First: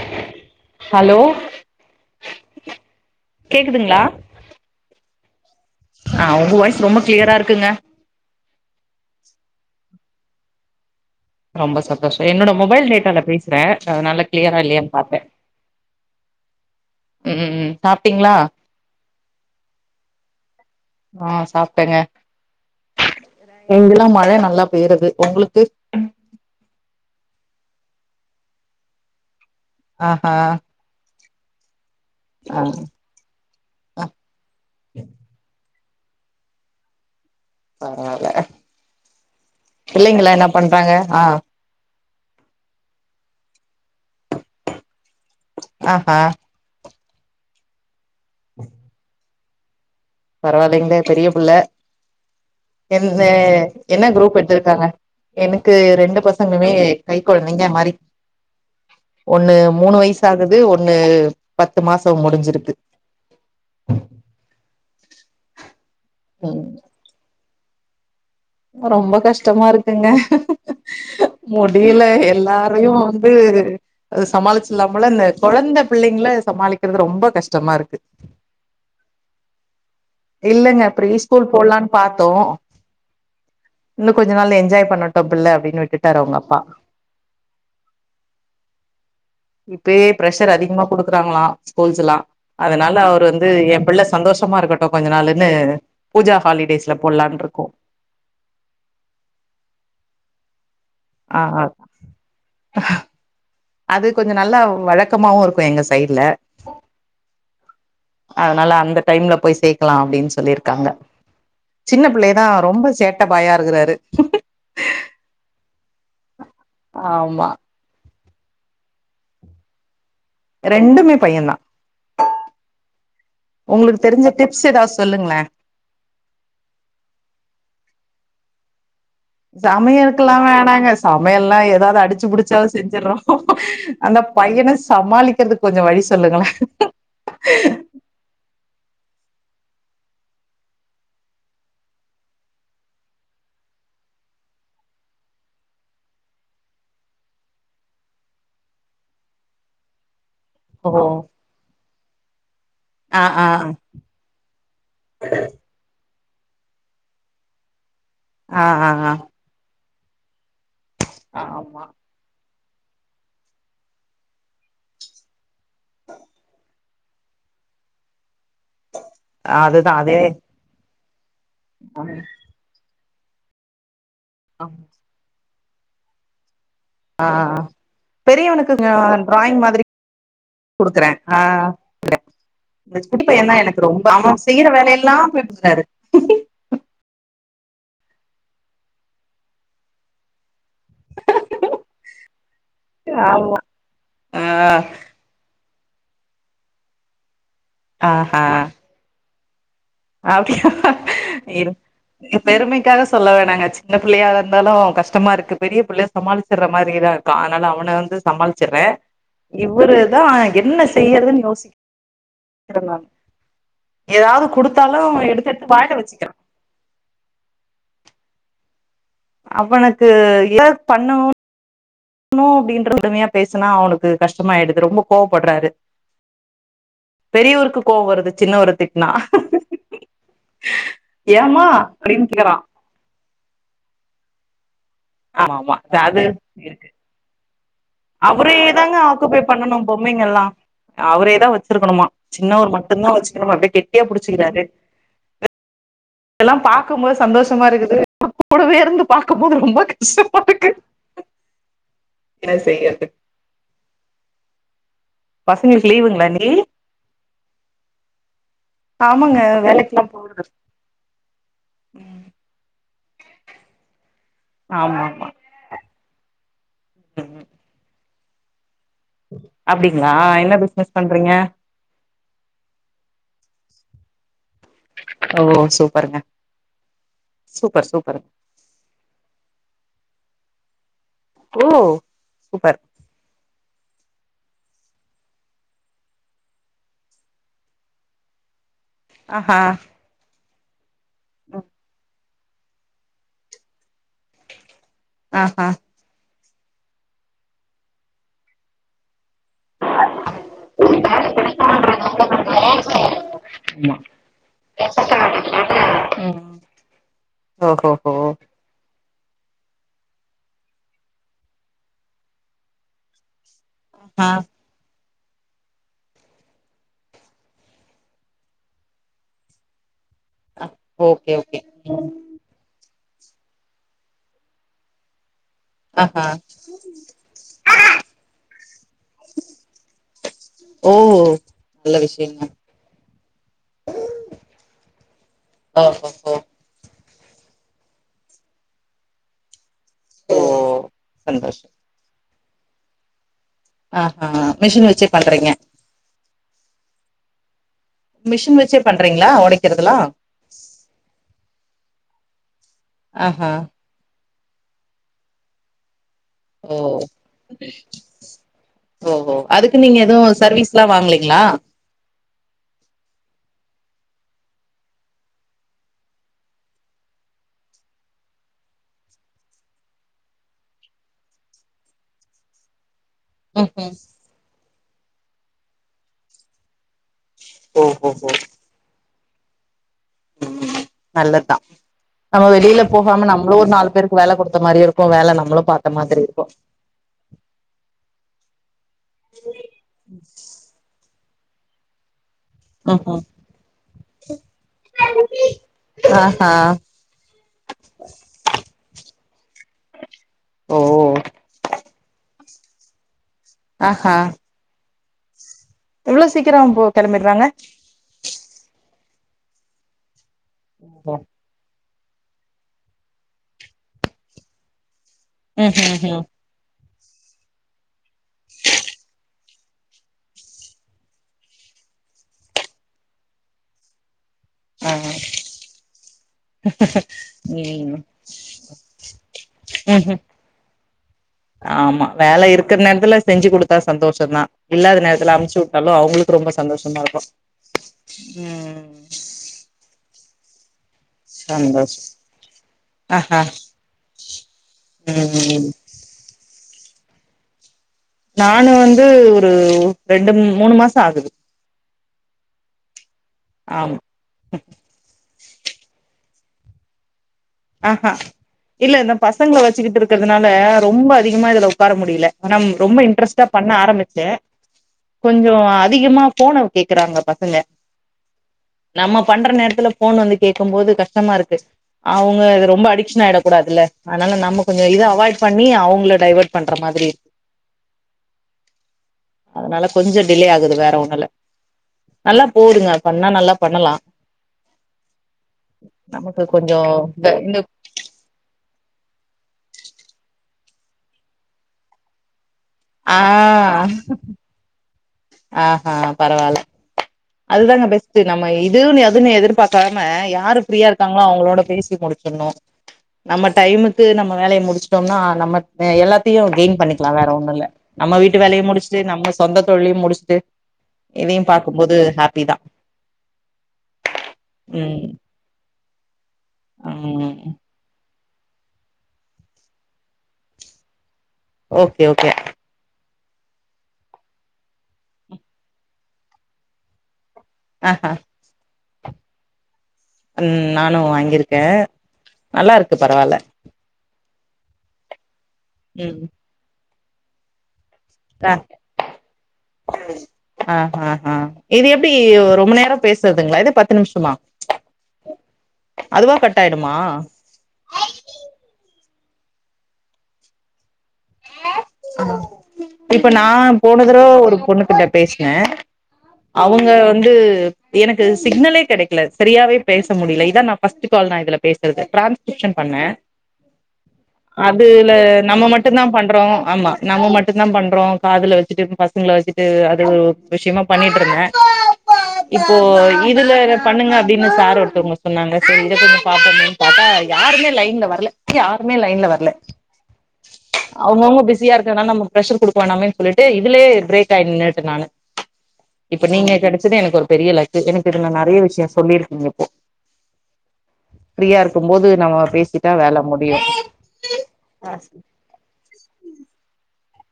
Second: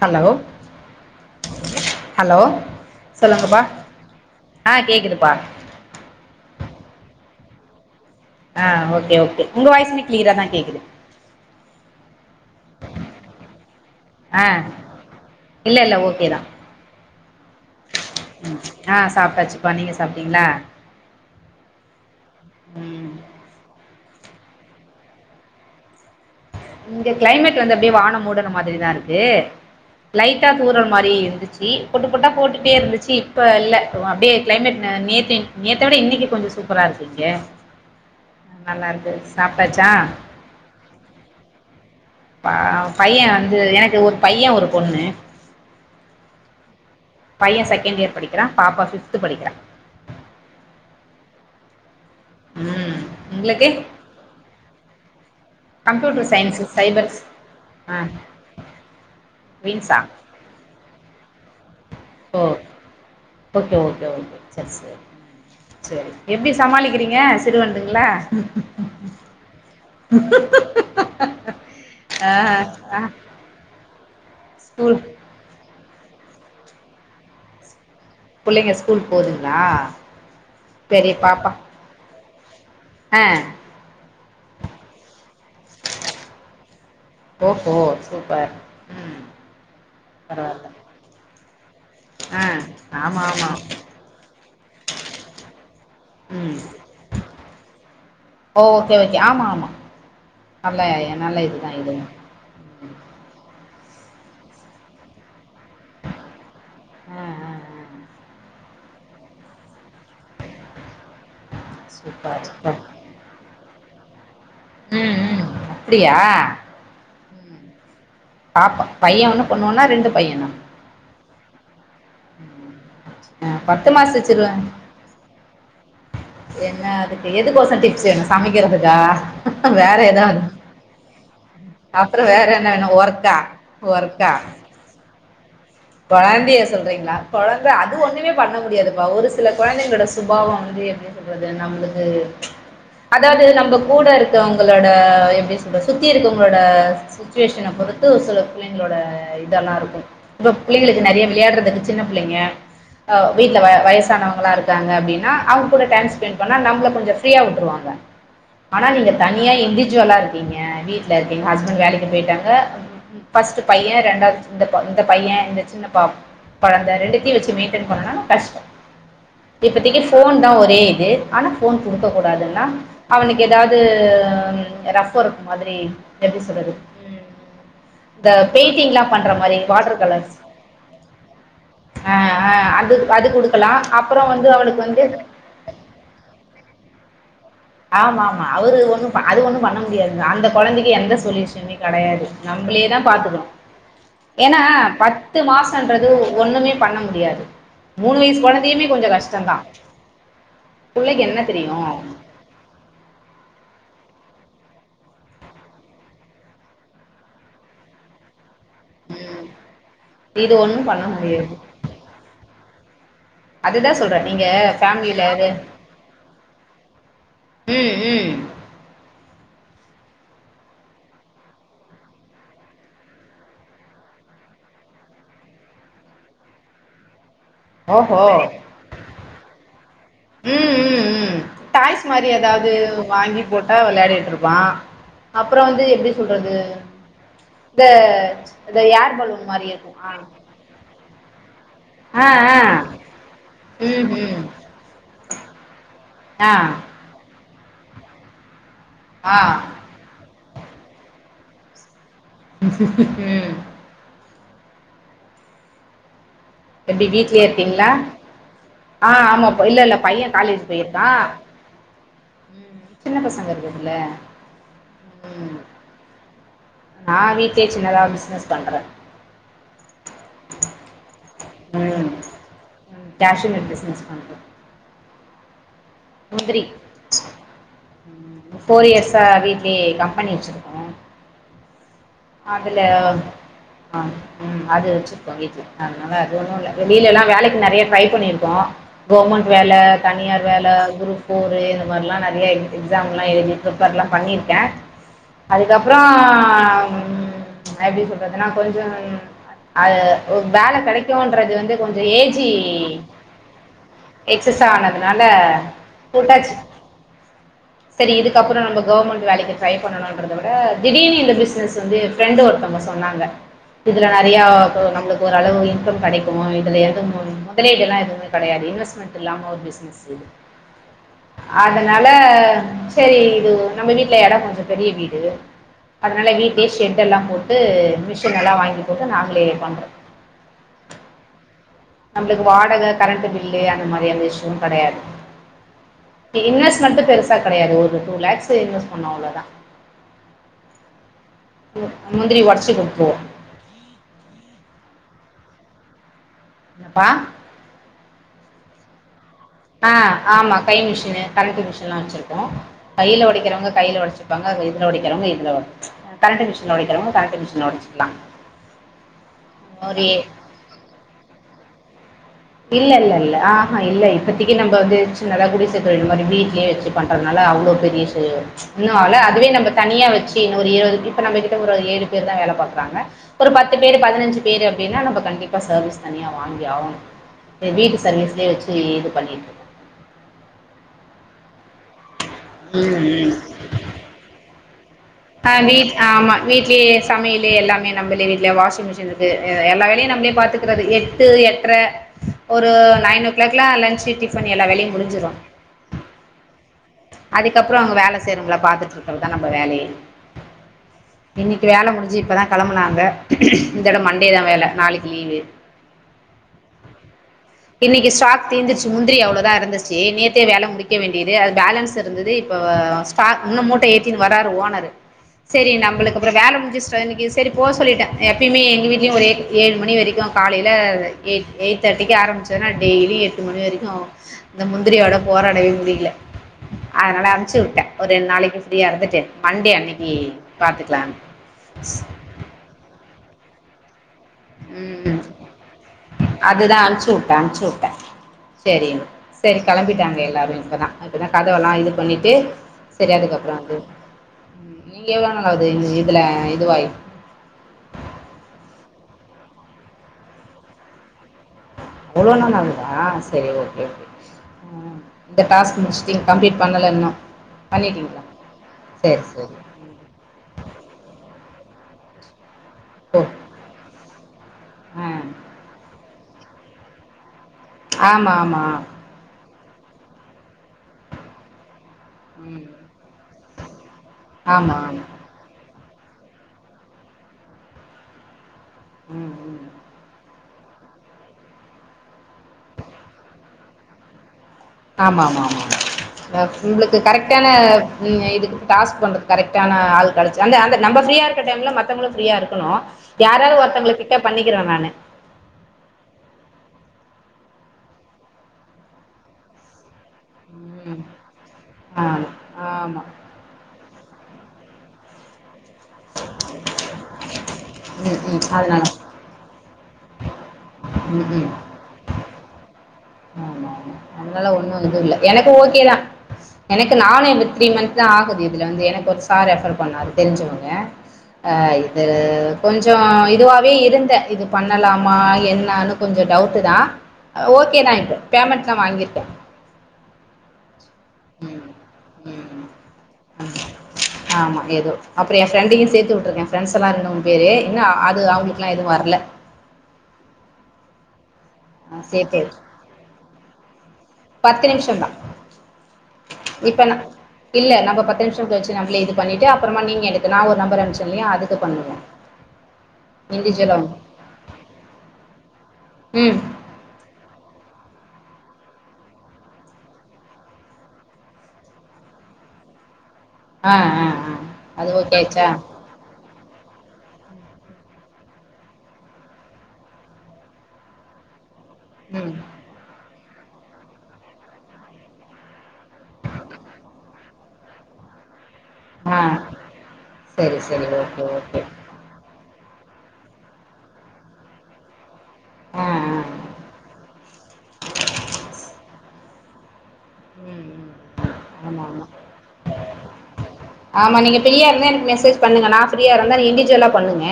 hello hello hello சொல்லுங்கப்பா கேக்குதுங்களா ஆ கேக்குதுப்பா ஆ உங்க வாய்ஸ் ரொம்ப கிளியரா இருக்குங்க ஆ ஒகே ஓகே உங்க வாய்ஸ்சு கிளியரா தா கேக்குது ரொம்ப சந்தோஷ என்னோட மொபைல் டேட்டால பேசுறே அதுனால ஆ கிளியரா இல்லையான்னு பாத்தே இல்ல இல்ல ஓகே தா ம் ம் சாப்டீங்களா ஆ சாப்ட்டாச்சுப்பா நீங்க சாப்டீங்களா ஆ சாப்டேங்க ம் இங்கெல்லா மழ நல்லா பெய்றது உங்களுக்கு இங்க கிளைமேட் வந்து அப்டியே வானோ மூடுன மாரிதா இருக்கு ஆஹா லைட்டா தூறல் மாரி இருந்துச்சு பொட்டு பொட்டா ஆ போட்டுட்டே இருந்துச்சு இப்ப இல்ல ஆ அப்டியே க்ளைமேட் நேத்த நேத்த விட இன்னைக்கு கொஞ்சோ சூப்பரா இருக்கு இங்க பரவால்ல நல்லாருக்கு சாப்டாச்சா பிள்ளைங்களா என்ன பண்றாங்க ஆ ஆ பைய வந்து எனக்கு ஒரு பைய ஒரு பொண்ணு ஆ ஆ பைய செகண்ட் இயர் படிக்கிறா பாப்பா பிப்து படிக்கிறா பரவாயில்லைங்களே பெரிய புள்ள ம் எந்த உங்களுக்கு என்ன குரூப் எடுத்திருக்காங்க எனக்கு ரெண்டு கம்ப்யூட்டர் சயின்ஸு பசங்களுமே கை சைபர்ஸ் கொழந்தைங்க மாறி ஆ ஒண்ணு மூணு மீன்ஸா வய சாகுது ஒண்ணு பத்து மாசோ ஓ முடிஞ்சிருக்கு ஓகே ஓகே ஓகே செர் செரி செரி எப்டி ம் சமாளிக்கிறீங்க சிறுவண்டுங்களா ரொம்ப கஷ்டமா இருக்குங்க முடியில ஆ எல்லாரையு ஆ வந்து ஸ்கூல் சமாளிச்சில்லாம்போல இந்த கொழந்த பிள்ளைங்கல சமாளிக்கிறது ரொம்ப கஷ்டமா இருக்கு புள்ளைங்க ஸ்கூல் போதுங்களா இல்லெங்க ப்ரீ சரி ஸ்கூல் போல்லான் பாத்தோ அ இன்னு கொஞ்ச நாள் என்ஜாய் பண்ணட்டு பிள்ள அப்டினு விட்டுட்டாரு அவுங் அப்பா ஓ ஹோ சூப்பர் ம் இப்பயே ப்ரெஷர் பரவால்ல அதிகமா குடுக்குறாங்களா ஸ்கூல்ஸ் எல்லா ஆ அதனால ஆமா அவர் ஆமா வந்து எ பிள்ள சந்தோஷமா இருக்கட்டு கொஞ்ச நாளுன்னு பூஜா ம் ஹாலிடேஸ்ல போட்லான்ருக்கோ ஓ ஓகே ஓகே ஆமா ஆமா நல்லா ஆ நல்ல இதுதா இதுவு அது கொஞ்சோ நல்லா வழக் கமாவு இருக்கு எங்க சைட்ல ஆ ஆ ஆ அதனால அந்த டைம்ல போய் சேக்கலா அப்டின் சொல்லிருக்காங்க சின்ன சூப்பர் பிள்ளைகதா சூப்பர் ரொம்ப சேட் ட பாயா இருக்குறாரு ம் ம் அப்டியா ஆமா ம் பாப்பா பைய ஒன்னு பொண்ணு ஒன்னா ரெண்டு பையனா ரெண்டுமே பையந்தா ஆ பத்து உங்களுக்கு மாச தெரிஞ்ச சிறுவ டிப்ஸ் எதாவ்த் சொல்லுங்ளே என்ன அதுக்கு எதுக்கோசோ டிப்ஸ் வேணு சமைக்கிறதுக்கா வேற சமையலுக்கில்லா ஏதாவது வேணாங்க சமையெல்லா எதாவ்து அப்புற அடிச்சு வேற என்ன புடிச்சாவ்த் வேணு செஞ்சிற்றோ ஒர்க்கா அந்த பையன சமாளிக்கிறதுக் கொழந்திய சொல்றீங்ளா கொழந்த அ அது ஒண்ணுமே பண்ண முடியாதுப்பா ஒரு சில கொழந்தைங்ளோட சுபாவம் வந்து எப்டி சொல்றது நம்ளுக்கு அதாவ்து நம்ப கூட இருக்கறவங்களோட எப்டி சொல்றது சுத்தி இருக்கவங்களோட சுச்சுவேஷன பொறுத்து ஒரு சில பிள்ளைங்ளோட இதெல்லா இருக்கு இப்ப ஓ பிள்ளைங்ளுக்கு நெறிய விளையாடுறதுக்கு சின்ன பிள்ளைங்க அ ஆ ஆ வீட்ல வ வயசானவங்களா இருக்காங்க அப்டீனா அவு ங்கூட டைம் ஸ்பெண் பண்ணா நம்ள கொஞ்சோ ஃப்ரீயா விட்டுருவாங்க ஆ ஆனா ஆ நீங்க ஆ தனி னியா இன்ட்ஜுவலா இருக்கீங்க வீட்ல இருக்கங்க ஹஸ்பண் ஆமா வேலைக்கு போயிட்டாங்க ஃபஸ்ட்டு பைய ரெண்டாவ்து வந்து பொண்ணு ந்த பைய இந்த சின்ன பா கொழந்த ரெண்டுத்தியு வெச்சு மெயின்டென் பண்ணுனா கஷ்டோ அதுதா இப்பதிக்கி அதே ஃபோன் தா ஒரே இது ஆனா ஃபோன் குடுக்க கூடாதுன்னா அவனுக்கு எதாவ்து ம் ரஃப் ஒர்க் மாதிரி எப்டி சொல்றது ம் ஆ இந்த பெரியவனுக்கு பெயிண்டிங்ல்லா பண்ற மாரி வாட்டரு கலர்ஸ் குடுக்கறே ஆ அது இந்த குட்டி அது பயந்தா கொடுக்கலாம் எனக்கு ரொம்ப அப்புறம் அவ வந்து செய்யற அவனுக்கு வந்து வேலயெல்லா [unintelligible] சாரு ஆம ஆமா அவுரு ஒண்ணு ப அது ஒண்ணு பண்ண முடியாதுங்க அந்த கொழந்திக்கி எந்த சொல்யூஷனுமே கெடையாது நம்பளே தா பாத்துக்கணோ ஆமா ஏன்னா ஆ ப பத்து மாசன்றது ஒண்ணுமே பண்ண முடியாது மூணு வயசு ஆஹா கொழந்தயுமே கொஞ்சொ கஷ்டந்தா அப்டியா இல் இத் பெருமைக்காக சொல்ல வேணாங்க சின்ன பிள்ளையா இருந்தாலு கஷ்டமா இருக்கு பெரிய பிள்ளைய சமாளிச் சிட்ற மாரிதா இருக்கா அத்னால அவன வந்து சமாள் செட்ரே ம் இவரு தா இது என்ன ஒண்ணும் பண்ண செய்யறதுன்னு முடியாது யோசிக் அதுதான் சொல்றே நீங்க ஏதாது குடுத்து ஃபேமிலில இரு ம் ம் அவனுக்கு ஏ பண்ணுவோ நோ அப்டின்ற பொறுமையா பேசுனா அவனுக்கு கஷ்டமாயிடுது ரொம்ப கோவப்பட்றாரு பெரியவருக்கு கோவோ ஓஹோ வருது சின்னவர திட்டுனா ம் ம் ம் டாய்ஸ் மாரி கேக்குறா எதாது வாங்கி போட்டா வெளையாடிட்டு இருப்பா ஆமா அப்ரோ ஆமா வந்து எப்டி சொல்றது அது இந்த அவரே இந்த தாங்க ஏர் ஆக்குபை பலூன் மாரி பண்ணணும் இருக்கு ஆ பொம்மைங்கல்லா அவரே தா வெச்சிருக்கணுமா ஆ ஆ சின்னவரு மட்டுதா வெச்சுக்கணுமா அப்டியே கெட்டியா ம் ம் புடிச்சிக்கிறாரு ஆ இதெல்லா பாக்கும் போது சந்தோஷமா இருக்குது ஆனா கூடவே இருந்து ஆ பாக்கும் போது ரொம்ப கஷ்டமா இருக்கு என்ன செய்யறது ம் பசங்களுக்கு லீவுங்களா அண்ணி எப்டி வீட்லயே இருக்கீங்களா ஆ ஆமாங்க ஆமா பா இல்ல இல்ல வேலைக்குல்லா பையே போறது காலேஜ் போயிருக்கா ம் சின்ன பசங்க இருக்குதுல்ல ஆமா ஆமா ம் நா ம் வீட்லயே சின்னதா ஒரு பிஸ்னஸ் பண்றே அப்டிங்களா என்ன பிசினஸ் பண்றீங்க ம் கேஷ்யு நட்ஸ் பிஸ்னஸ் பண்றே ஓ சூப் முந்திரி சூப்பருங்க ஃபோர் இயர்ஸா வீட்லயே கம்பெனி வெச்சிருக்கோ ஓ சூப்பர் அதுல அ ம் அது வெச்சு பொகையுது அதனால அது ஒன்னு இல்ல வெளியிலல்லா வேலைக்கு நெறைய ட்ரை பண்ணிருக்கோ கவர்மெண்ட் ஆஹா வேல தனியார் வேல குரூப் ஃபோரு ம், இந்த மாரிலா நெறைய இருக்கு எக்ஸாம்லா எழுதி பிரிப்பர்லா பண்ணிருக்கே ஆஹா அதுக்கப்புறோ நா எப்டி சொல்றதுனா கொஞ்சம் அது வேலக் கெடைக்குன்றது வந்து கொஞ்சோ ஏஜி எக்ஸஸ் ஆனதுனால கூட்டாச்சி ம் செரி ஓஹோஹோ இதுக் இதுக்கப்றம் நம்ப கவர்மெண்ட் வேலைக்கு ட்ரை பண்ணணுன்றத விட திடீர்னு இந்த பிசினஸ் இது வந்து ஃப்ரெண்ட் ஒருத்தவங்க சொன்னாங்க இதுல ஆ நறையோ எதோ நம்மளுக்கு ஒரு அளவு இன்கம் கெடைக்கு இதுல எதுவு முதலீடுலா எதுவு கெடையாது இன்வெஸ்மெண்ட்டு அமௌன்ட் இல்லாம ஒரு பிசினஸ் இது ஓகே ஓகே அதனால ம், சேரி இது நம்ம வீட்டுல எடம் கொஞ்சோ பெரிய வீடு ஆஹா அப்டியே ஷெட்டெல்லா போட்டு மிஷின் எல்லா வாங்கி போட்டு நாங்களே பண்றோ ஓ நல்ல நம்மளுக்கு விஷயங்க வாடக கரண்ட் பில்லு அந்த மாரி எந்த இஸ்யூவு கடையாது ஓஹோஹோ இன்வெஸ்ட்மெட் பெருசா கெடையாது ஒரு டூ லக்ஸ் இன்வெஸ் பண்ணோ அவ்ளோதா ஓ சந்தோஷோ முந்திரி ஒடச்சி குடுத்துருவோ ஆஹா மிஷின் வெச்சி பண்றீங்க என்னப்பா மிஷின் வெச்சே பண்றீங்களா ஒடைக் ஆ ஆமா கை மிஷினு கரென்டு மிஷின்லா வெச்சிருக்கோ கையில ஆஹா ஒடைக்கிறவுங்க கையில ஒடச்சி பங்காக இதுல ஒடிக்கிறவுங்க இதுல ஒடச் கரண்டு மிஷின்ல ஓ ஒடிக்கிறவுங்க கரண்ட்டு மிஷன்ல ஒடச்சுக்கலா ஓஹோ அதுக்கு நீங்க ஒரு எதுவு சர்வீஸ்லா வாங்கலீங்களா இல்ல இல்ல இல்ல ஆஹா இல்ல இப்பத்தி நம்ப வந்து சின்னதா குடிசத்தொழில் மாதிரி வீட்லயே வெச்சுட் பண்றதுனால அவ்ளோ பெரீசு இன்னோல அதுவே நம்ப தனியா வெச்சி இன்னொ ஒரு இருபது பே இப்ப நம்ம கிட்ட ஒரு ஏழு பேர் தா வேல பாக்குறாங்க ஒரு பத்து ம்ஹும் பேர் பதினஞ்சு பேர் அப்டீன்னா நம்ம கண்டிப்பா சர்வீஸ் தனியா வாங்கி ஆவணோ இது வீட்டு ஓஹோஹோ சர்வீஸ்லயே வெச்சி இது பண்ணிட்டு இருக் ம் நல்லதா நம்ம வெளில ம் போகாம ம் நம்பளோ ஒரு நாலு பேருக்கு வேல குடுத்த மாரி இருக் ஆ வீட் ஆமா வீட்லயே சமயுலு எல்லாமே நம்பளே வீட்ல வாஷிங் மிஷின் இருக்கு எல்லா வேலையு நம்பளே பாத்துக்கறது எட்டு எட்ர ஒரு ம்ஹும் நைன் ஓ கிளாக்ல லன்ச்சு டிஃபன் எல்லா வேலயு முடிஞ்சிரோ ஆ அதுக்கப்புறோ அவுங்க வேல செய்றவுங்கள பாத்துட்டுருக்றதா நம்ப வேலையே ஓ இன்னிக்கு வேல முடிஞ்சி இப்பதா கெளம்புனாங்க இந்தோட மண்டேதா வேல நாளிக்கு லீவு எவ்ளோ சீக்கிரோ போ கெளம்பிடுறாங்க இன்னிக்கு ஸ்டாக் தீந்திச்சு முந்திரி அவ்ளோதா இருந்துச்சி நேத்தே வேல முடிக்க வேண்டியது அது பேலன்ஸ் இருந்துது இப்ப ஸ்டாக் முன்னும் மூட்டய ஏத்தினு வராரு ஓனரு செரி ம்ஹும் நம்புளுக்கு ம் அப்புறோ வேல முஞ்சிச் இப்ப இன்னக்கி செரி போ சொல்லிட்டே எப்பயுமே எங்க வீட்லயு ஒரே ஏழு மணி வெரிக்கோ காலைல எயிட் எயிட் தர்ட்டிக்கே ஆரம்பிச் இல்லன்னா டெய்லி எட்டு மணி வெரிக்கோ இந்த ஆ முந்திரியோட போராடவே முடியுல அதனால அம்ச்சு வுட்ட ம் ஒரு ரெண்டு நாளிக்கு ஃப்ரீயா இருந்துட்டு மண்டே ம்ஹும் அன்னிக்கு பாத்துக்கலான் ஆமா வேல இருக்குற நேரத்துல செஞ்சு குடுத்தா சந்தோஷந்தா இல்லாத ம் நேரத்துல அம்ச்சு விட்டாலோ அவுங்குளுக்கு ரொம்ப அதுதா சந்தோஷமா அனுப்ச்சு இர்க்கோ விட்டே ம் செரி கெளம்பிட்டாங்க எல்லோரு இப்பதா இப்பதா கதவெல்லா இது சந்தோஷ பண்ணிட்டு சரி ஆஹா அதுக்கப்புறோ அது நீங்க எவ்ள நாள் ஆகுது ம் இது இதுல இதுவாயி நானு வந்து ஒரு ரெண்டு மூணு மாசோ ஆகுது அவ்ளோ நாள் ஆகுதா சரி ஓகே ஆமா ஓகே ம் இந்த டாஸ்க் முடிச்சிட்டீங் கம்ப்ளீட் பண்ணல இன்னோ ஆஹா இல்ல இந்த சேரி பசங்கள வெச்சுக்கிட்டு இருக்குறதுனால ரொம்ப அதிகமா இதுல ஒக்கார முடியுல அப்பறம் ரொம்போ ஓ இன்ட்ரெஸ்ட்டா பண்ண ஆரம்பிச்சே ஆ கொஞ்சோ அதிகமா போன கேக்குறாங்க பசங்க ஆமா ஆமா நம்ம பண்ற நேரத்துல போன் வந்து கேக்கும் போது கஷ்டமா இருக்கு அவுங்க இது ம் ரொம்ப அடிக்ஷன் ஆயிட கூடாதுல அத்னால நம்ம ஆமா கொஞ்சோ இத ஆமா அவாய்ட் பண்ணி அவுங்கள டைவர்ட் பண்ற மாதிரி ம் ம் அதனால கொஞ்சோ டிலே ஆகுது வேற ஒண்ணுல நல்லா போதுங்க பண்ணா நல்லா பண்ணலா ஆமா ஆமா ஆமா அ நமக்கு கொஞ்சோ உங்குளுக்கு இந்த கரெக்டான இந்த இதற்கு இதுக்கு டாஸ்க் பண்றதுக்கு கரக்டான ஆள் கெடைச்ச அந்த அந்த நம்ப ஃப்ரீயா டைம்ல மத்தவுங்களு ஃப்ரீயா இருக்கணோ ஆ யாராவது ஒருத்தவுங்களக்கிட்ட பண்ணிக்கிற நானு ஆஹா பரவால்ல அதுதாங்க பெஸ்ட்டு நம்ம இதுன்னு அதுன்னு எதிர்பார்க்காம யாரு ஃப்ரீயா ம் இருக்காங்களோ அவுங்களோட பேசி ஆமா முடிச்சிடணோ ஆமா நம்ம டைமுக்கு நம்ம வேலய முடிச்சிட்டோம்னா நம்ம அ எல்லாத்தையு கெய்ன் பண்ணிக்கலா வேற ஒண்ணுல்ல நம்ம ம் வீட்டு ம் வேலைய அதனால முடிச்ட்டு நம்ம சொந்த தொழிலையு முடிச்ட்டு ம் இதையும் ம் பாக்கும்போது ஹாப்பிதா அங்கலா ஒண்ணும் இதுல்ல எனக்கு ஓகேதா எனக்கு நானு ம் இபு த்ரீ மந்த் தா ஆகுது இதுல வந்து எனக்கு ஒர் சார் ரெஃபர் பண்ணார் தெரிஞ்சவங்க அ இது ஓகே ஓகே கொஞ்சோ இதுவாவே இருந்த இது பண்ணலாமா என்னான்னு கொஞ்சோ டவுட்டு தா அ ஓகேதா ஆஹா இப்ப பேமெண்ட்லா வாங்கிர்க்கே ம் நானு ம் வாங்கிருக்கே ம் நல்லா இருக்கு பரவால்ல ஆமா ஏதோ அப்ற என் ஃப்ரெண்டையு சேத்து ம் விட்ருக்கே ஃப்ரெண்ட்ஸ் எல்லா இருந்தோ பேரே இன்னா அ ஆத் கு ஆ அவ்ங்ளுக்லா எது வர்ல ஆ ஹா ஹா இது ஆ எப்டி சேத்து ரொம்ப நேரோ பேசுற்துங்ளா இதே பத்து நிம்ஷ் துமா பத்து நிமிஷந்தா அதுவா கட் இப்ப ஆய்டுமா நா இல்ல நம்ம பத்து நிமிஷம் பேச்சு நம்லே இது பண்ணிட்டு அப்பற்மா நீங் எனக்கு நா ஒரு நம்பர அனுப்ச்ச இல்லையா அது இப்ப நா இண்டிவிஜுவலா போனதுரோ ஒரு பொண்ணு கிட்ட பேஸ்னே ம் அவங்க வந்து எனக்கு சிக்னலே கிடைக்கல சரியாவே பேச முடியல இதா நா ஃபஸ்ட் கால் நா இதுல பேசுற்து டிரான்ஸ் ரிப்ஷன் பண்ண ஆ ஆ ஆ அது அதுல ஓகே ஆச்சா நம்ம மட்டுன்தா பண் பண்றோம் ஆமா நம்ம மட்டும்தான் பண்றோம் காதுல வச்சுட்டு பசங்களை வச்சுட்டு அது விஷயமா பண்ணிட்டு இருந்தேன் உம் இப்போ இதுல பண்ணுங்க அப்படின்னு சார் ஒருத்தவங்க சொன்னாங்க சரி இதை கொஞ்சம் பாப்போணும் பாப்பா யாருமே லைன்ல வரல யாருமே ஆ லைன்ல வரல சரி சரி ஓகே அவங்கவுங்க ஓகே பிஸியா இருக்கனால நம்ம பிரஷர் குடுக்க வேனாமேன் சொல்லிட்டு இதுலே ப்ரேக்காய் நின்னுட்ட நானு ஆ ஆ இப்ப நீங்க கெடச்சதே எனக்கு ஒரு பெரிய லக்கு எனக்கு இதுல நறையா விஷயு சொல்லிர்க்கீங்க இப்போ ம் ம் ஃப்ரீயா ஆமா இருக்கும் ஆமா போது நம்ம பேசிட்டா வேல முடியும் எ பண்ணுங்க நான் ஃப்ரீயா இருந்தா இண்டடிவிஜுவலா பண்ணுங்க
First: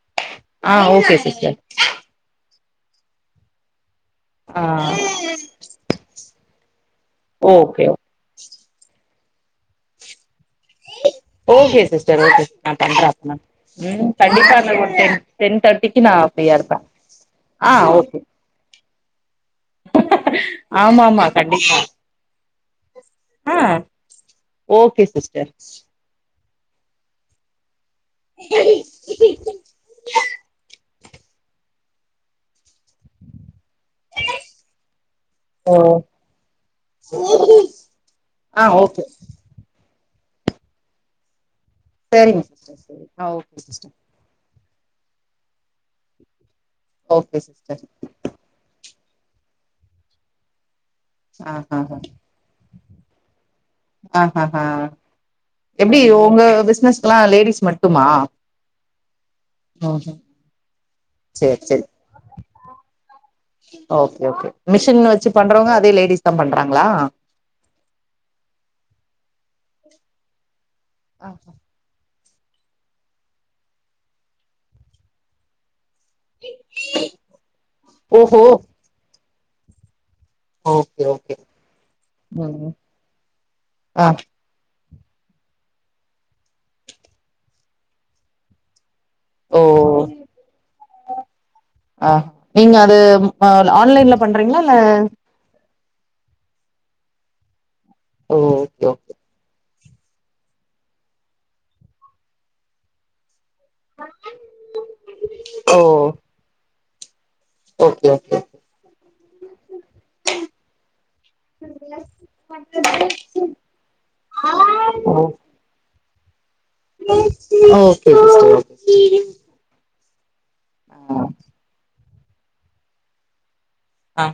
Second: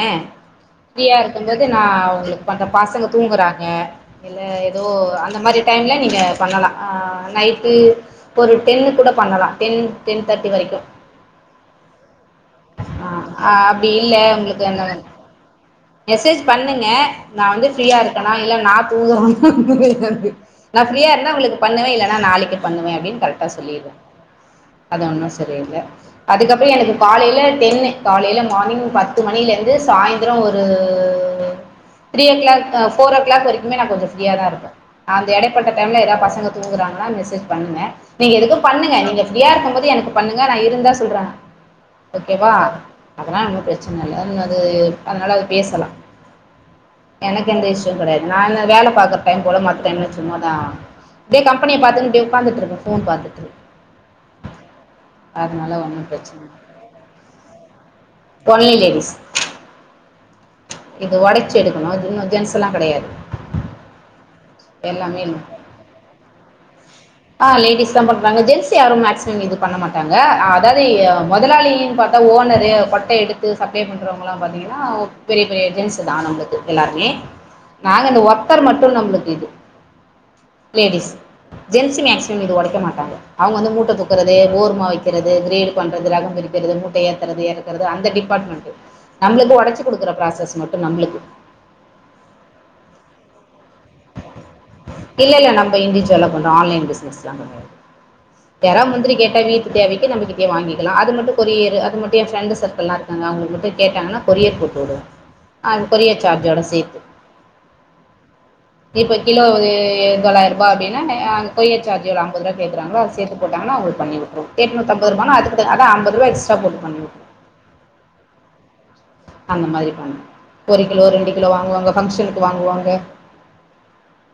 ஆ ஃப்ரியா ஓகே சிஸ்டர் இருக்கும்போது நா அவுங்ளுக் பண்ற பசங்க தூங்குறாங்க இல்லெ ஆ எதோ அந்த மாரி டைம்ல நீங்க பண்ணலாம் ஆ நைட் ஓகே ஓ ஒரு டென்னு கூட பண்ணலா டென் டென் தட்டி வரைக்கு ஓகே சிஸ்டர் ஓகே நான் பண்றேன்ன் ஆ அப்டி ம் இல்ல கண்டிப்பா உங்களுக்கு அந்த அன் டென் தட்டிக்கு நா மெசேஜ் ஃப்ரீயா இருப்பே பண்ணுங்க நா வந்து ஆ ஃப்ரீயா ஓகே இருக்கனா இல்ல நா தூத நா ஆமா ஃப்ரியா ஆமா இருந்தா இவுளுக் கண்டிப்பா பண்ணவே இல்லனா நாளி பண்ணுவே அப்டின் கரக்டா ஆ சொல்லிர்வே அது ஓகே ஒன்னு சிஸ்டர் சரியில்ல அதுக்கப்று எனக்கு காலேல டென்னு காலேல மார்னிங் பத் த்து மணில இருந்து சாய்ந்த்ரோ ஒரு த்ரீ ஓ கிளாக் அ ஃபோர் ஓ க்ளாக் வரிக் இனிமே நா கொஞ்சோ ஃப்ரீயா தா இருப்ப அந்த எடைப்பட்ட ஓ டைம்ல ஏதா பசங்க தூங்குறாங்ன்னா மெசேஜ் பண்ணுங்க நீங்க ஆ எதுக்கும் பண்ணுங்க ஓகே நீங்க ஃப்ரீயா இருக்கும்போது எனக்கு பண்ணுங்க நான் இருந்தா சொல்ற சரிங்க ஓகேவா சிஸ்டர் சரி ஆ அதல்லா ஓகே ஒன்னு சிஸ்டர் ப்ரச்சன எல்லாரும் அது அதனால அது பேசலா ஓகே எனக்கு எந்த சிஸ்டர் இஷ்ஷு கெடையாத் நானா வேல பாக்ற டைம் போல மத்த டைம்ல சும்மாதா இப்டே ஆ கம்பனிய ஆ பாத்துங்ட்டு உக்காந்துட்டுருக்கே ஃபோன் பாத்துட்ரு ஹ ஹ ஹா எப்டி ஒன்னு உங்க பிரச்சன பிசினஸ்க்லா லேடிஸ் மட்டுமா ஒன்லி லேடிஸ் ஆஹ இது ஒடச் எடுக்கணு இன்னு ஜென்ஸ்ல்லா கெடையாது ஓகே ஓகே மிஷின் எல்லாமே வச்சு பண்றவங்க அதே லேடிஸ் தா பண்றாங்களா ஆஹ் லேடிஸ் தா பண்றாங்க ஜென்ஸ் யாரும் மேக்சிமம் இது பண்ண மாட்டாங்க அதாவது முதலாளினு பாத் ஓனரு கொட்டை எடுத்து சப்ளை பண்றவங்களா பாத்தீங்கனா பெரிய பெரிய ஏஜென்சி தா நம்மளுக்கு எல்லாருமே நாங்க இந்த ஓஹோ ஒர்கர் மட்டு நம்மளுக்கு இது okay ladies okay gents maximum இது ம் ஒடைக்க மாட்டாங்க அவங்க வந்து மூட்டை ஆ தூக்குறது போர்மா வைக் றது கிரேடு பண்றது ரகம் பிரிக்கறது மூட்டை ஏத்துரது எறக்குறது அந்த டிபார்ட்மெண்ட் நம்ளுக்கு ஒடச்சி ஓ குடுக்குற ப்ராசஸ் மட்டு நம்ளுக்கு ஆ நீங்க அது ஆன்லைன்ல பண்றீங்களா இல் இல்ல இல்ல நம்ம இன்டீஜுவலா பண்றோ ஆன்லைன் பிஸ்னஸ்லா கெடையாது ஓ ஓகே யாராவது முந்திரி ஓகே கேட்டா வீட் தேவைக்கு நம்மகிட்டயே வாங்கிக்கலா அது மட்டும் கொரியரு அது மட்டும் என் ஃபரண்டு சர்கில்லா இருக்காங்க அவங்ளுக்கு மட்டும் கேட்டாங்கனா கொரியர் போட்டுவுடுவ ஓ அது கொரியர் சார்ஜோட சேத்து ஓகே ஓகே இப்போ கிலோ ஒரு தொள்ளாயிரூபா அப்டின்னா அங்க கொரீயர் சார்ஜ் எவ்ளோ ஒரு ஐம்பது ருபா கேட்கறாங்களா அத சேர்த்து போட்டாங்கான அவுங்ளுக்கு பண்ணிவுட்ருவோ எட்நூத்தம்பதுரூவானா அதுக்கு தகுந் அதா ஐம்பது ரூபா எக்ஸ்ட்ரா போட்டுப்பாங் ஓகே ஓகே சிஸ்டர் அந்த மாதிரி பண்ணு ஒரு கிலோ ஆ ரெண்டு கிலோ வாங்குவாங்க ஃபங்க்ஷனுக்கு வாங்குவாங்க ஆ